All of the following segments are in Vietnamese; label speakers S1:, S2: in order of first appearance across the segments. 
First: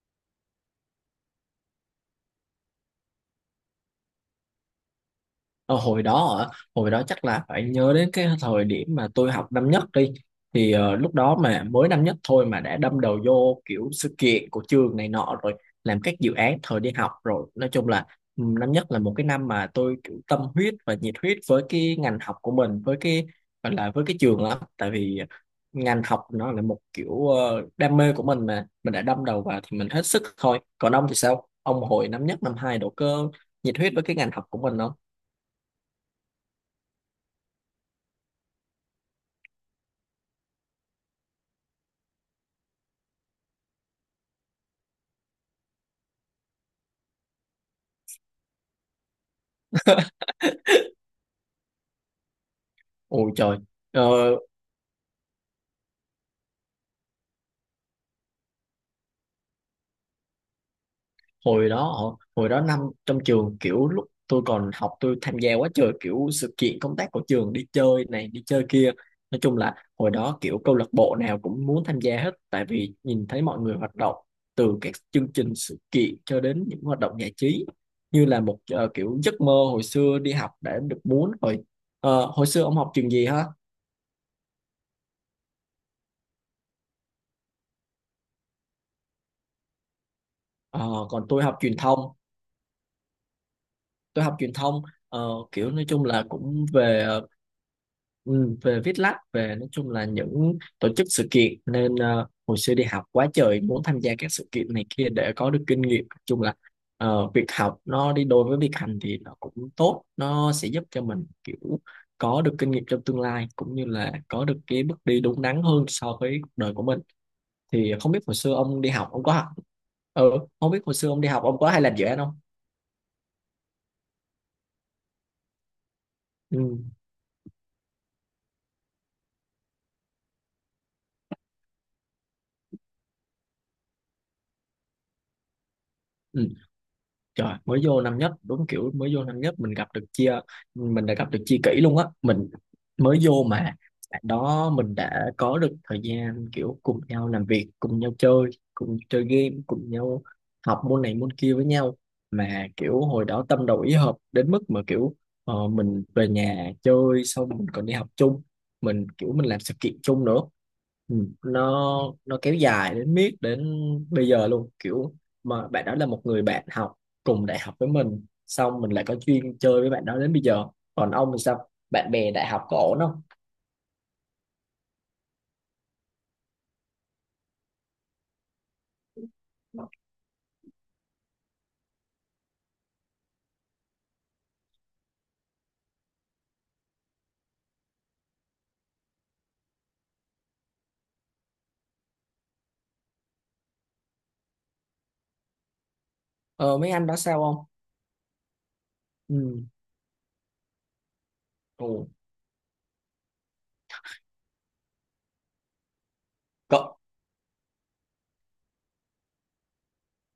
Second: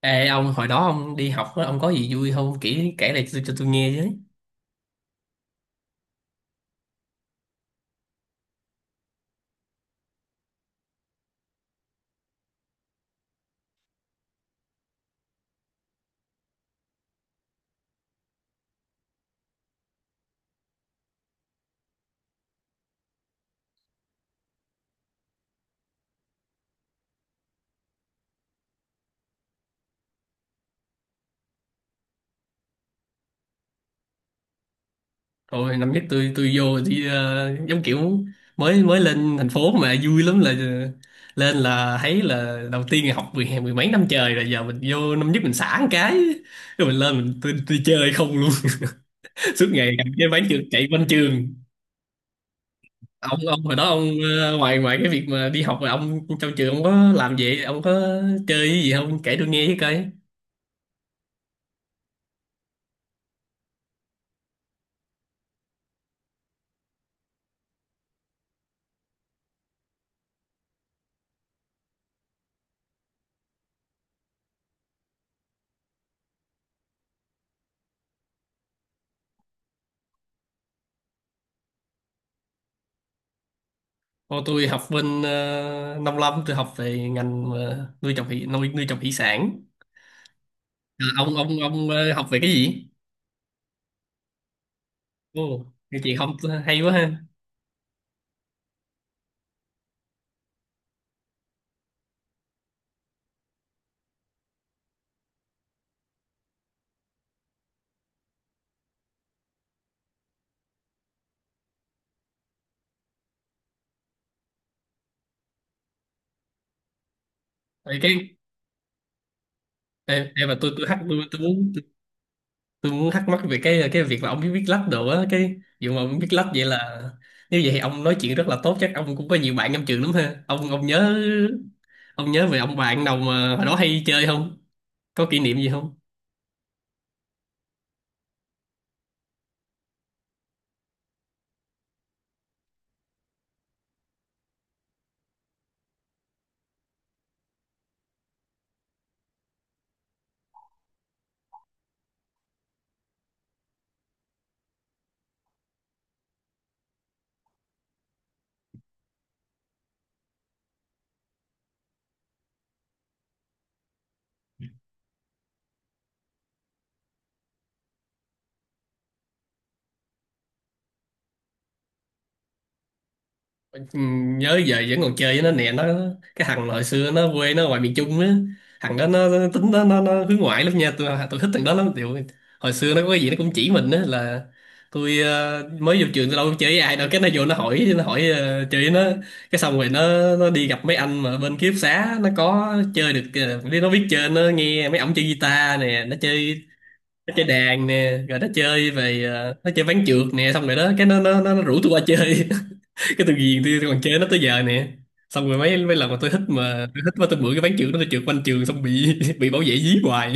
S1: Ê ông hồi đó ông đi học á, ông có gì vui không kể kể lại cho tôi nghe chứ.
S2: Ờ, Hồi đó hả? Hồi đó chắc là phải nhớ đến cái thời điểm mà tôi học năm nhất đi thì lúc đó mà mới năm nhất thôi mà đã đâm đầu vô kiểu sự kiện của trường này nọ rồi, làm các dự án thời đi học rồi. Nói chung là năm nhất là một cái năm mà tôi kiểu tâm huyết và nhiệt huyết với cái ngành học của mình, với cái gọi là với cái trường lắm. Tại vì ngành học nó là một kiểu đam mê của mình mà mình đã đâm đầu vào thì mình hết sức thôi. Còn ông thì sao, ông hồi năm nhất năm hai độ cơ, nhiệt huyết với cái ngành học của mình không?
S1: Hồi năm nhất tôi vô đi giống kiểu mới mới lên thành phố mà vui lắm, là lên là thấy là đầu tiên là học mười mười mấy năm trời rồi giờ mình vô năm nhất mình xả một cái rồi mình lên tôi chơi không luôn suốt ngày cầm cái bán trường chạy quanh trường.
S2: Ôi
S1: ông
S2: trời,
S1: ông hồi đó ông
S2: ờ,
S1: ngoài ngoài cái việc mà đi học rồi ông trong trường ông có làm gì, ông có chơi cái gì không, kể tôi nghe với coi.
S2: hồi đó năm, trong trường kiểu lúc tôi còn học tôi tham gia quá trời kiểu sự kiện công tác của trường, đi chơi này đi chơi kia. Nói chung là hồi đó kiểu câu lạc bộ nào cũng muốn tham gia hết, tại vì nhìn thấy mọi người hoạt động từ các chương trình sự kiện cho đến những hoạt động giải trí như là một kiểu giấc mơ hồi xưa đi học đã được muốn rồi. Ờ, hồi xưa ông học trường gì hả?
S1: Ô, tôi học bên nông lâm, tôi học về ngành nuôi trồng thủy nuôi nuôi trồng thủy sản. Ờ,
S2: Ờ, còn
S1: ông
S2: tôi học
S1: ông
S2: truyền
S1: ông ờ,
S2: thông,
S1: học về cái gì?
S2: tôi học truyền thông.
S1: Ồ,
S2: Kiểu nói
S1: cái
S2: chung
S1: chị
S2: là
S1: không
S2: cũng
S1: hay quá
S2: về
S1: ha.
S2: ừ, về viết lách, về nói chung là những tổ chức sự kiện nên hồi xưa đi học quá trời muốn tham gia các sự kiện này kia để có được kinh nghiệm. Nói chung là việc học nó đi đôi với việc hành thì nó cũng tốt, nó sẽ giúp cho mình kiểu có được kinh nghiệm trong tương lai, cũng như là có được cái bước đi đúng đắn hơn so với cuộc đời của mình. Thì
S1: Vậy
S2: không
S1: cái
S2: biết hồi xưa ông đi học ông có học, ừ,
S1: em mà
S2: không biết
S1: tôi
S2: hồi
S1: thắc
S2: xưa ông đi học ông có hay làm dự án không.
S1: tôi muốn thắc mắc về cái việc là ông biết viết lách đồ á, cái dù mà ông biết lách vậy
S2: Ừ.
S1: là nếu vậy thì ông nói chuyện rất là tốt, chắc ông cũng có nhiều bạn trong trường lắm ha. Ông nhớ nhớ về ông bạn nào mà hồi đó hay chơi không, có kỷ niệm gì không?
S2: Ừ. Trời, mới vô năm nhất, đúng kiểu mới vô năm nhất mình gặp được chia, mình đã gặp được chia kỷ luôn á. Mình mới vô mà bạn đó mình đã có được thời gian kiểu cùng nhau làm việc, cùng nhau chơi, cùng chơi game, cùng nhau học môn này môn kia với nhau. Mà kiểu hồi đó tâm đầu ý hợp đến mức mà kiểu mình về nhà chơi xong mình còn đi học chung, mình kiểu mình làm sự kiện chung nữa. Ừ, nó kéo dài đến miết đến bây giờ luôn, kiểu mà bạn đó là một người bạn học cùng đại học với mình, xong mình lại có duyên chơi với bạn đó đến bây giờ. Còn ông thì sao, bạn bè đại học có ổn không?
S1: Ừ, nhớ, giờ vẫn còn chơi với nó nè. Cái thằng hồi xưa nó quê nó ngoài miền Trung á, thằng đó nó, tính nó hướng ngoại lắm nha, tôi thích thằng đó lắm. Điều, hồi xưa nó có cái gì nó cũng chỉ mình á, là tôi mới vô trường tôi đâu có chơi với ai đâu, cái nó vô nó hỏi chơi với nó, cái xong rồi nó đi gặp mấy anh mà bên ký túc xá nó có chơi được. Ờ, đi nó biết chơi, nó nghe mấy ổng chơi guitar nè, nó chơi,
S2: Ờ mấy anh đó
S1: nó
S2: sao
S1: chơi
S2: không.
S1: đàn nè, rồi nó chơi về
S2: Ừ.
S1: nó chơi ván trượt nè, xong rồi đó cái nó rủ
S2: Ồ.
S1: tôi qua chơi, cái từ ghiền tôi còn chơi nó tới giờ nè. Xong rồi mấy mấy lần mà
S2: cộng
S1: tôi thích mà tôi bữa cái ván trường đó tôi trượt quanh trường xong bị bị bảo vệ dí hoài.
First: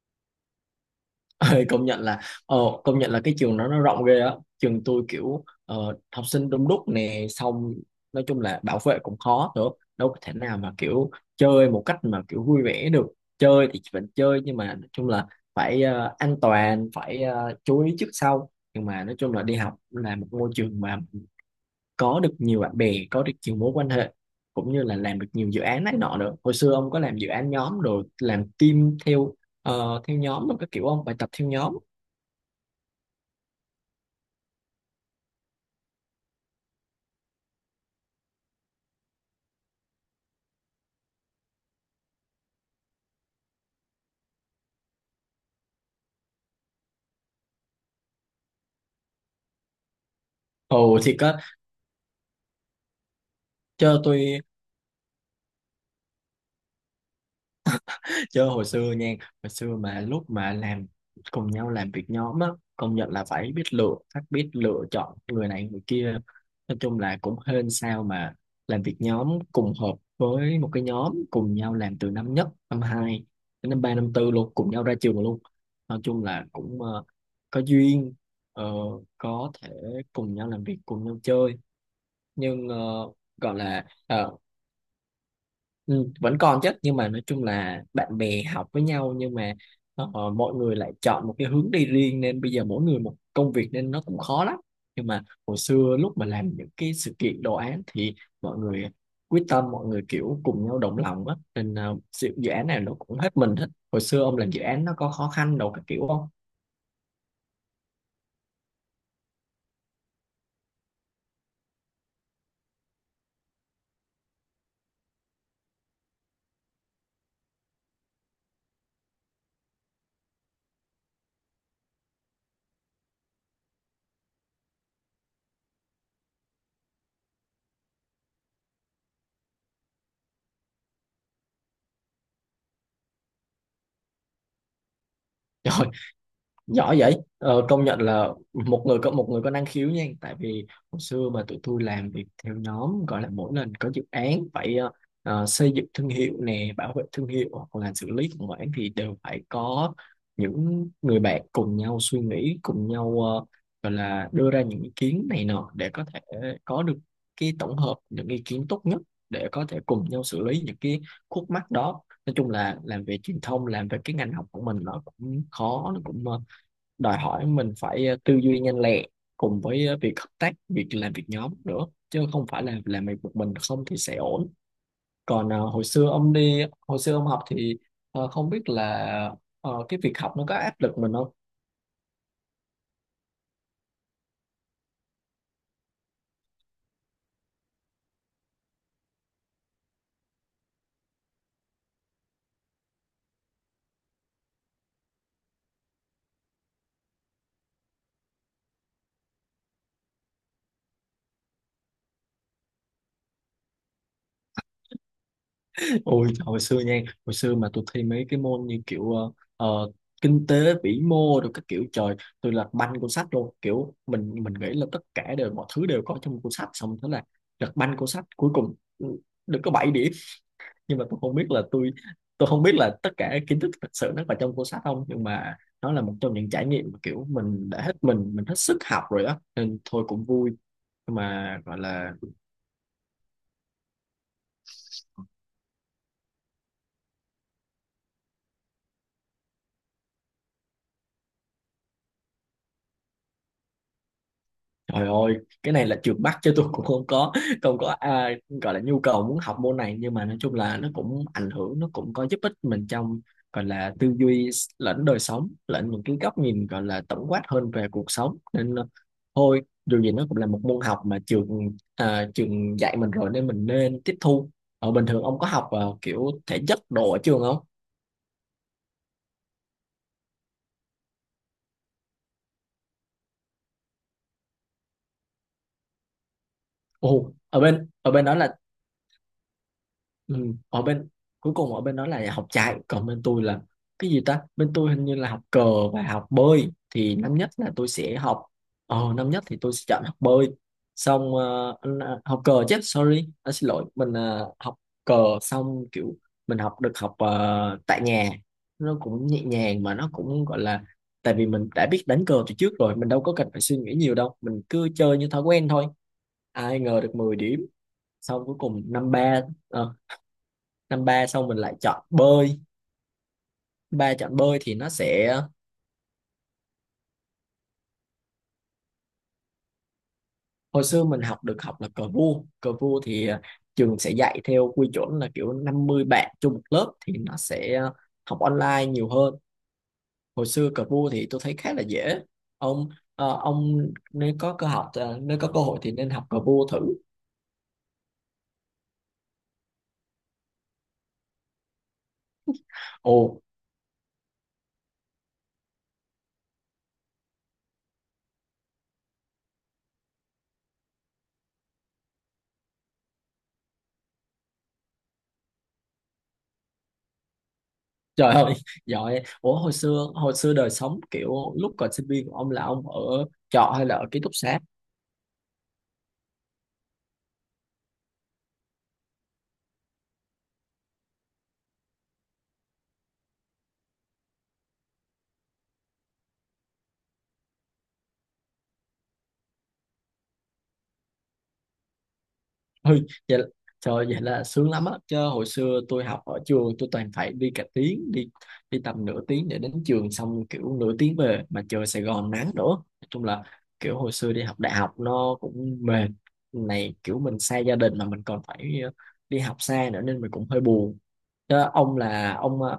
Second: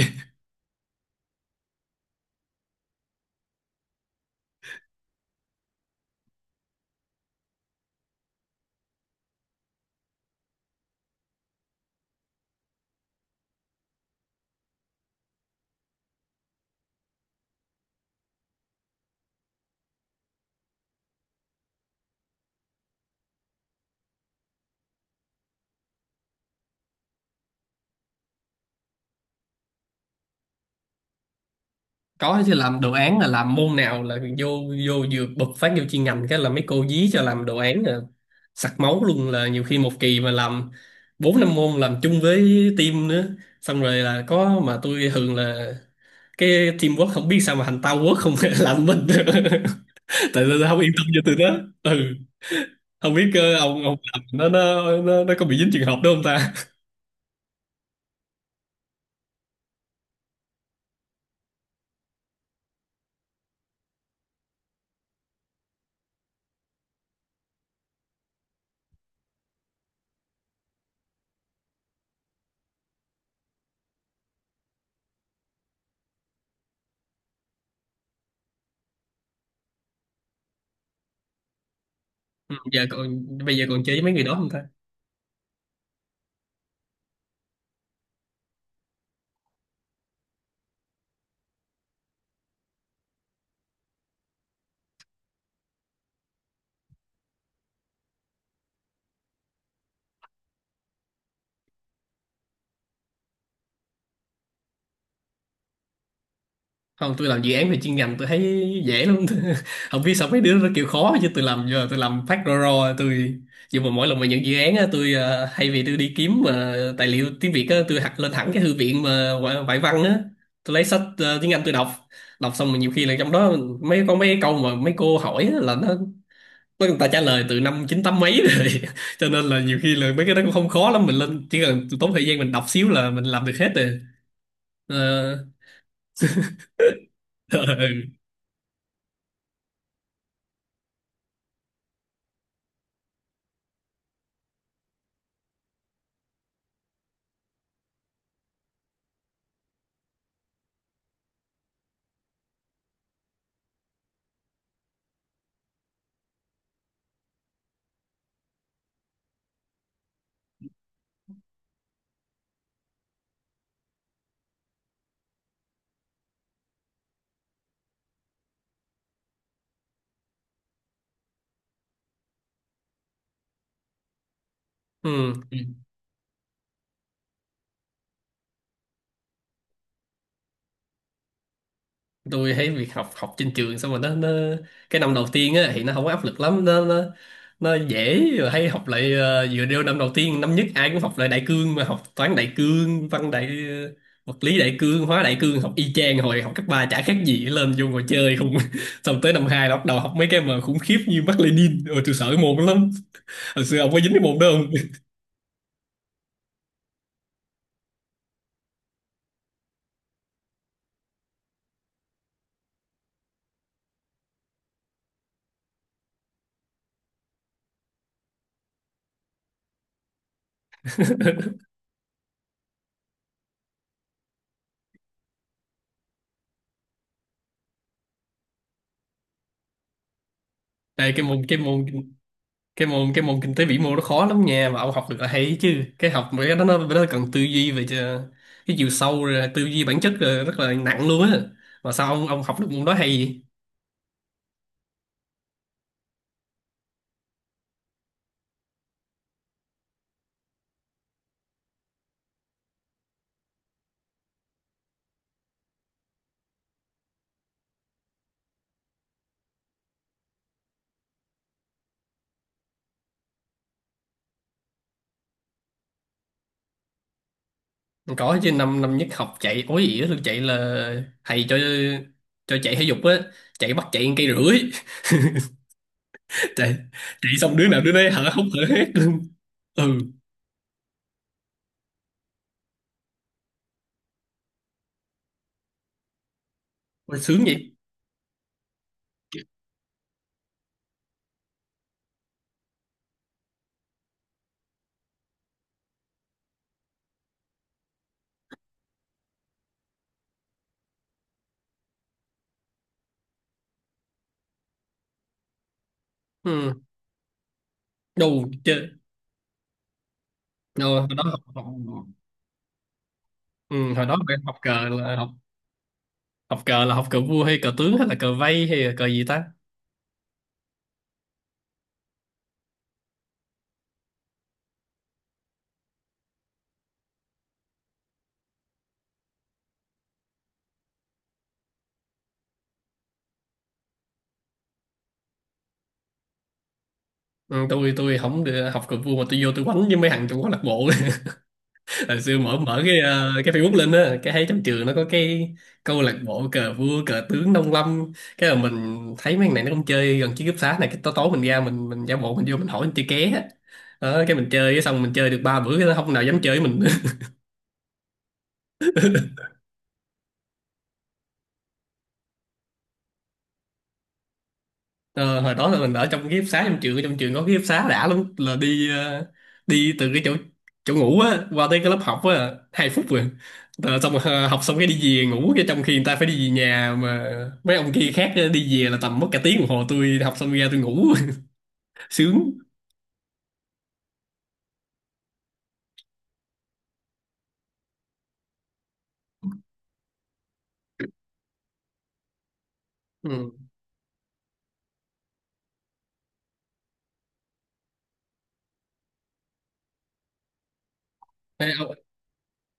S2: Công nhận là ờ công nhận là cái trường nó rộng ghê á, trường tôi kiểu học sinh đông đúc nè, xong nói chung là bảo vệ cũng khó nữa, đâu có thể nào mà kiểu chơi một cách mà kiểu vui vẻ được. Chơi thì vẫn chơi nhưng mà nói chung là phải an toàn, phải chú ý trước sau, nhưng mà nói chung là đi học là một môi trường mà có được nhiều bạn bè, có được nhiều mối quan hệ, cũng như là làm được nhiều dự án này nọ nữa. Hồi xưa ông có làm dự án nhóm rồi làm team theo theo nhóm rồi các kiểu không, bài tập theo nhóm?
S1: Có chứ, làm đồ án là làm môn nào là vô vô vừa bật phát vô chuyên ngành cái là mấy cô dí cho làm đồ án là sặc máu luôn, là nhiều khi một kỳ mà làm bốn năm môn làm chung với team nữa, xong rồi là có mà tôi thường là cái teamwork không biết sao mà thành tao quốc không làm mình tại tôi không yên
S2: Ồ
S1: tâm
S2: thì
S1: cho tụi
S2: có.
S1: nó. Ừ, không biết ông
S2: Cho
S1: làm
S2: tôi,
S1: nó có bị dính trường hợp đó không ta?
S2: chứ hồi xưa nha, hồi xưa mà lúc mà làm cùng nhau làm việc nhóm á, công nhận là phải biết lựa, phải biết lựa chọn người này người kia. Nói chung là cũng hên sao mà làm việc nhóm cùng hợp với một cái nhóm, cùng nhau làm từ năm nhất năm hai đến năm ba năm tư luôn, cùng nhau ra trường luôn. Nói chung là cũng có duyên, ờ, có thể cùng nhau làm việc, cùng nhau chơi,
S1: Ừ,
S2: nhưng
S1: giờ còn,
S2: gọi
S1: bây giờ còn
S2: là
S1: chơi với mấy người đó không ta?
S2: ừ, vẫn còn chứ, nhưng mà nói chung là bạn bè học với nhau nhưng mà mọi người lại chọn một cái hướng đi riêng nên bây giờ mỗi người một công việc nên nó cũng khó lắm. Nhưng mà hồi xưa lúc mà làm những cái sự kiện đồ án thì mọi người quyết tâm, mọi người kiểu cùng nhau đồng lòng á, nên ờ, dự dự án này nó cũng hết mình hết. Hồi xưa ông làm dự án nó có khó khăn đâu các kiểu không?
S1: Không, tôi làm dự án về chuyên ngành tôi thấy dễ lắm không biết sao mấy đứa nó kêu khó chứ tôi làm giờ tôi làm phát ro ro. Tôi nhưng mà mỗi lần mà nhận dự án á tôi thay vì tôi đi kiếm mà tài liệu tiếng Việt á, tôi học lên thẳng cái thư viện mà ngoại ngoại văn á, tôi lấy sách tiếng Anh tôi đọc. Đọc xong mà nhiều khi là trong đó có mấy câu mà mấy cô hỏi á, là nó mấy người ta trả lời từ năm chín tám mấy rồi cho nên là nhiều khi là mấy cái đó cũng không khó lắm, mình lên chỉ cần tốn thời gian mình đọc xíu là mình làm được hết rồi.
S2: Trời, giỏi vậy. Ờ,
S1: Ờ,
S2: Công nhận là một người có năng khiếu nha, tại vì hồi xưa mà tụi tôi làm việc theo nhóm gọi là mỗi lần có dự án phải xây dựng thương hiệu nè, bảo vệ thương hiệu hoặc là xử lý khủng hoảng thì đều phải có những người bạn cùng nhau suy nghĩ, cùng nhau gọi là đưa ra những ý kiến này nọ để có thể có được cái tổng hợp những ý kiến tốt nhất, để có thể cùng nhau xử lý những cái khúc mắc đó. Nói chung là làm về truyền thông, làm về cái ngành học của mình nó cũng khó, nó cũng đòi hỏi mình phải tư duy nhanh lẹ cùng với việc hợp tác, việc làm việc nhóm nữa, chứ không phải là làm việc một mình không thì sẽ ổn.
S1: ừ,
S2: Còn hồi xưa ông đi, hồi xưa ông học thì không biết là cái việc học nó có áp lực mình không?
S1: tôi thấy việc học, học trên trường xong rồi nó cái năm đầu tiên á thì nó không có áp lực lắm, nó nó dễ, rồi hay học lại vừa đeo năm đầu tiên, năm nhất ai cũng học lại đại cương mà, học toán đại cương, văn đại vật lý đại cương, hóa đại cương, học y chang hồi học cấp ba, chả khác gì, lên vô ngồi chơi không xong tới năm hai là bắt đầu học mấy cái mà khủng khiếp như Mác Lênin, rồi tôi sợ cái môn đó lắm. Hồi xưa ông có dính cái môn đó không?
S2: Ôi, hồi xưa nha, hồi xưa mà tôi thi mấy cái môn như kiểu ờ, kinh tế vĩ mô rồi các kiểu, trời, tôi lật banh cuốn sách luôn, kiểu mình nghĩ là tất cả đều, mọi thứ đều có trong cuốn sách, xong thế là lật banh cuốn sách, cuối cùng được có 7 điểm. Nhưng mà tôi không biết là tôi không biết là tất cả kiến thức thực sự nó có trong cuốn sách không, nhưng mà nó là một trong những trải nghiệm mà kiểu mình đã hết mình hết sức học rồi đó nên thôi cũng vui.
S1: Đây
S2: Nhưng
S1: cái
S2: mà gọi là,
S1: môn kinh tế vĩ mô nó khó lắm nha, mà ông học được là hay chứ, cái học mấy cái đó nó cần tư duy về cái chiều sâu rồi tư duy bản chất, rồi rất là nặng luôn á, mà sao ông học được môn đó hay
S2: trời ơi, cái này là trượt bắt chứ tôi cũng không có, không có gọi là nhu cầu muốn học môn này, nhưng mà nói chung là nó cũng ảnh hưởng, nó cũng có giúp ích mình trong gọi là tư duy lẫn đời sống lẫn những cái góc nhìn gọi là tổng quát hơn về cuộc sống, nên thôi dù gì nó cũng là một môn học mà trường dạy mình rồi nên mình nên tiếp thu. Ở bình thường ông có học kiểu thể chất đồ ở trường không?
S1: vậy? Có chứ, năm năm nhất học chạy ối ỉa luôn, chạy là thầy cho chạy thể dục á, chạy bắt chạy cây rưỡi chạy chạy
S2: Ồ,
S1: xong
S2: ở
S1: đứa nào
S2: bên
S1: đứa đấy
S2: ở bên
S1: hở
S2: đó
S1: hốc
S2: là,
S1: hở hét luôn. Ừ.
S2: ừ. Ở bên cuối cùng ở bên đó là học chạy, còn bên tôi là cái gì ta, bên tôi hình như là học cờ và học bơi. Thì
S1: Ôi,
S2: năm
S1: sướng
S2: nhất là
S1: vậy.
S2: tôi sẽ học, năm nhất thì tôi sẽ chọn học bơi, xong học cờ chứ, sorry à, xin lỗi, mình học cờ, xong kiểu mình học được, học tại nhà, nó cũng nhẹ nhàng mà nó cũng gọi là, tại vì mình đã biết đánh cờ từ trước rồi mình đâu có cần phải suy nghĩ nhiều đâu, mình cứ chơi như thói quen thôi,
S1: Ừ,
S2: ai ngờ được 10 điểm. Xong
S1: đâu
S2: cuối cùng
S1: chơi
S2: năm ba, ờ,
S1: đâu,
S2: năm
S1: hồi đó
S2: ba xong mình
S1: học
S2: lại chọn bơi,
S1: ừ, hồi
S2: ba
S1: đó phải
S2: chọn
S1: học
S2: bơi thì
S1: cờ
S2: nó
S1: là học
S2: sẽ,
S1: học cờ là học cờ vua hay cờ tướng hay là cờ vây hay là cờ gì ta?
S2: hồi xưa mình học được học là cờ vua. Cờ vua thì trường sẽ dạy theo quy chuẩn là kiểu 50 bạn chung một lớp thì nó sẽ học online nhiều hơn. Hồi xưa cờ vua thì tôi thấy khá là dễ. Ông ờ, ông nếu có nếu có cơ hội thì nên học cờ vua thử.
S1: Ừ, tôi không được học cờ vua mà tôi vô tôi quánh với mấy thằng trong câu lạc bộ hồi xưa mở mở cái
S2: Ồ.
S1: cái Facebook lên á, cái thấy trong trường nó có cái câu lạc bộ cờ vua cờ tướng nông lâm, cái là mình thấy mấy thằng này nó không chơi gần chiếc cúp xá này, cái tối tối mình ra mình giả bộ mình vô mình hỏi mình chơi ké á. Đó, cái mình chơi xong mình chơi được ba bữa cái nó không nào dám chơi với mình
S2: Trời ơi, giỏi, ủa hồi xưa, hồi xưa đời sống kiểu lúc còn sinh viên của ông là ông ở trọ hay là ở ký túc xá?
S1: Ờ, hồi đó là mình ở trong cái ký túc xá trong trường, trong trường có ký túc xá đã lắm, là đi đi từ cái chỗ chỗ ngủ á qua tới cái lớp học á hai phút rồi. Rồi xong rồi, ờ, học xong cái đi về ngủ, cái trong khi người ta phải đi về nhà mà mấy ông kia khác đi về là tầm mất cả tiếng đồng hồ, tôi học xong ra tôi ngủ sướng.
S2: Ôi, vậy là, trời vậy là sướng lắm á, chứ hồi xưa tôi học ở trường tôi toàn phải đi cả tiếng, đi đi tầm nửa tiếng để đến trường, xong kiểu nửa tiếng về, mà trời Sài Gòn nắng nữa, nói chung là
S1: Ừ.
S2: kiểu hồi xưa đi học đại học nó cũng mệt. Này kiểu mình xa gia đình mà mình còn phải đi học xa nữa nên mình cũng hơi buồn. Chứ
S1: Ê,
S2: ông là ông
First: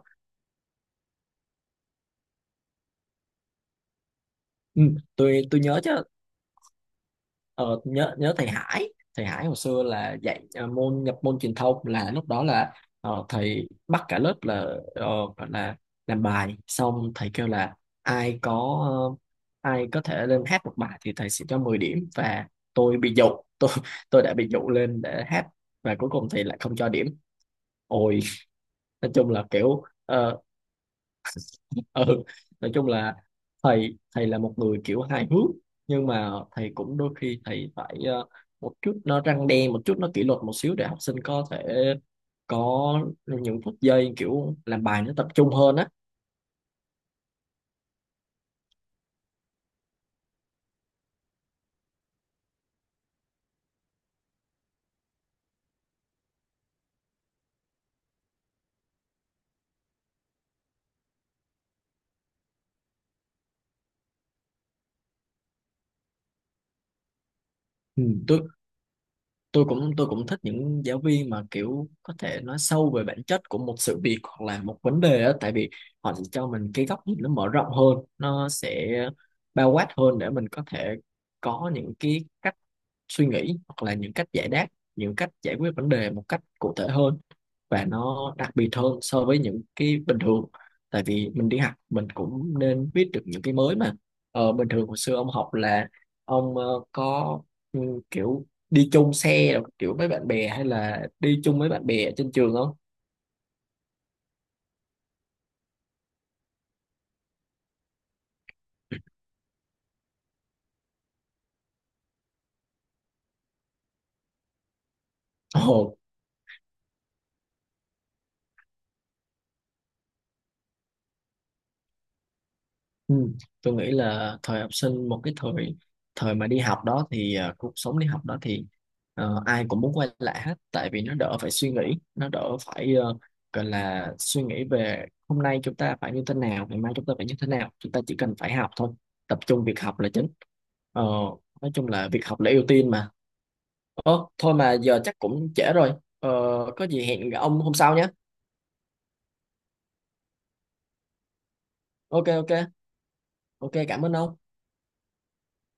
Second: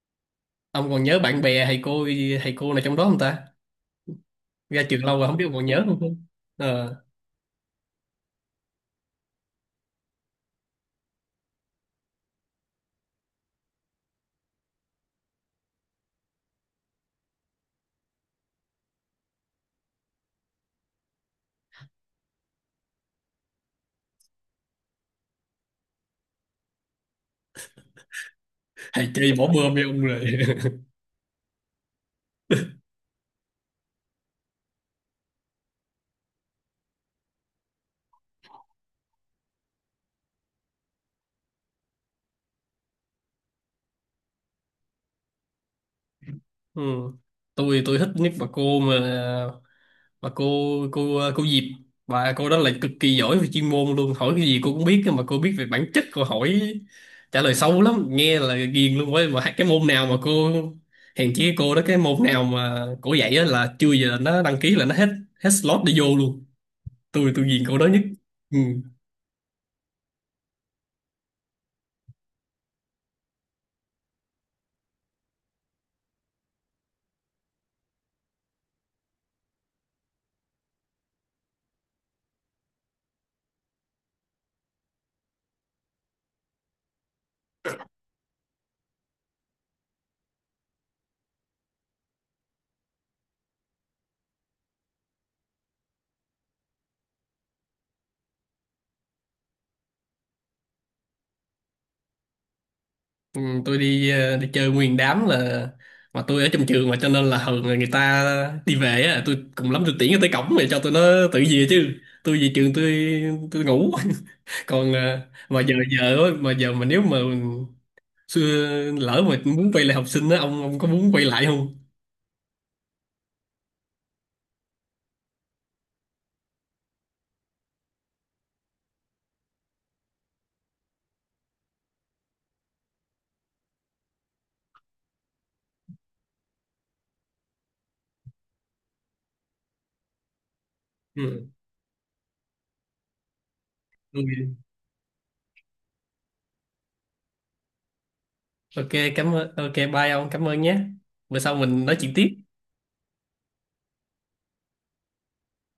S1: ông còn nhớ bạn bè thầy cô, thầy cô nào trong đó không ta, ra
S2: ừ,
S1: trường lâu rồi không
S2: tôi
S1: biết ông
S2: tôi
S1: còn
S2: nhớ
S1: nhớ
S2: chứ.
S1: không không ờ,
S2: Ờ, nhớ nhớ thầy Hải, thầy Hải hồi xưa là dạy môn nhập môn truyền thông, là lúc đó là thầy bắt cả lớp là ờ, gọi là làm bài xong thầy kêu là ai có, ờ, ai có thể lên hát một bài thì thầy sẽ cho 10 điểm, và tôi bị dụ tôi tôi đã bị dụ lên để hát và cuối cùng thầy lại không cho điểm. Ôi,
S1: thầy
S2: nói chung
S1: chơi
S2: là
S1: bỏ bơm với
S2: kiểu
S1: ông rồi
S2: ừ nói chung là thầy thầy là một người kiểu hài hước, nhưng mà thầy cũng đôi khi thầy phải một chút nó răng đe, một chút nó kỷ luật một xíu để học sinh có thể có những phút giây kiểu làm bài nó tập trung hơn á.
S1: ừ, tôi thích nhất bà cô mà mà cô cô cô Diệp, và cô đó là cực kỳ giỏi về chuyên môn luôn, hỏi cái gì cô cũng biết, cơ mà cô biết về bản chất, cô hỏi trả lời sâu lắm nghe là ghiền luôn ấy, mà cái môn nào mà hèn chi cái cô đó, cái môn nào mà cô dạy á là chưa giờ là nó đăng ký là nó hết, hết slot để vô luôn, tôi ghiền cô đó nhất.
S2: Ừ. tôi
S1: Ừ.
S2: tôi cũng thích những giáo viên mà kiểu có thể nói sâu về bản chất của một sự việc hoặc là một vấn đề á, tại vì họ sẽ cho mình cái góc nhìn nó mở rộng hơn, nó sẽ bao quát hơn để mình có thể có những cái cách suy nghĩ hoặc là những cách giải đáp, những cách giải quyết vấn đề một cách cụ thể hơn và nó đặc biệt hơn so với những cái bình thường. Tại vì mình đi học mình cũng nên biết được những cái mới mà bình thường. Hồi xưa ông học là ông có ừ, kiểu đi chung xe rồi, kiểu với bạn bè hay là đi chung với bạn bè ở trên trường không?
S1: Ừ, tôi đi đi chơi nguyên đám, là mà tôi ở trong trường mà cho nên là thường là người ta đi về á, tôi cùng lắm tôi tiễn nó tới cổng rồi cho tụi nó tự về chứ, tôi về trường tôi ngủ. Còn à, mà giờ
S2: Ồ.
S1: giờ á, mà giờ mà nếu mà xưa lỡ mà muốn quay lại học sinh á, ông có muốn quay lại không?
S2: Ừ. Tôi nghĩ là thời học sinh, một cái thời, thời mà đi học đó thì cuộc sống đi học đó thì ai cũng muốn quay lại hết, tại vì nó đỡ phải suy nghĩ, nó đỡ phải gọi là suy nghĩ về hôm nay chúng ta phải như thế nào, ngày mai chúng ta phải như thế nào. Chúng ta chỉ cần phải học thôi, tập trung việc học là chính. Ờ,
S1: Ừ.
S2: nói chung là việc học là ưu tiên mà. Ồ, thôi mà giờ chắc cũng trễ rồi. Ờ, có gì hẹn ông hôm sau nhé.
S1: Ok cảm ơn, ok bye ông, cảm ơn nhé, bữa sau mình nói chuyện tiếp.
S2: Ok, ok. Ok, cảm ơn ông.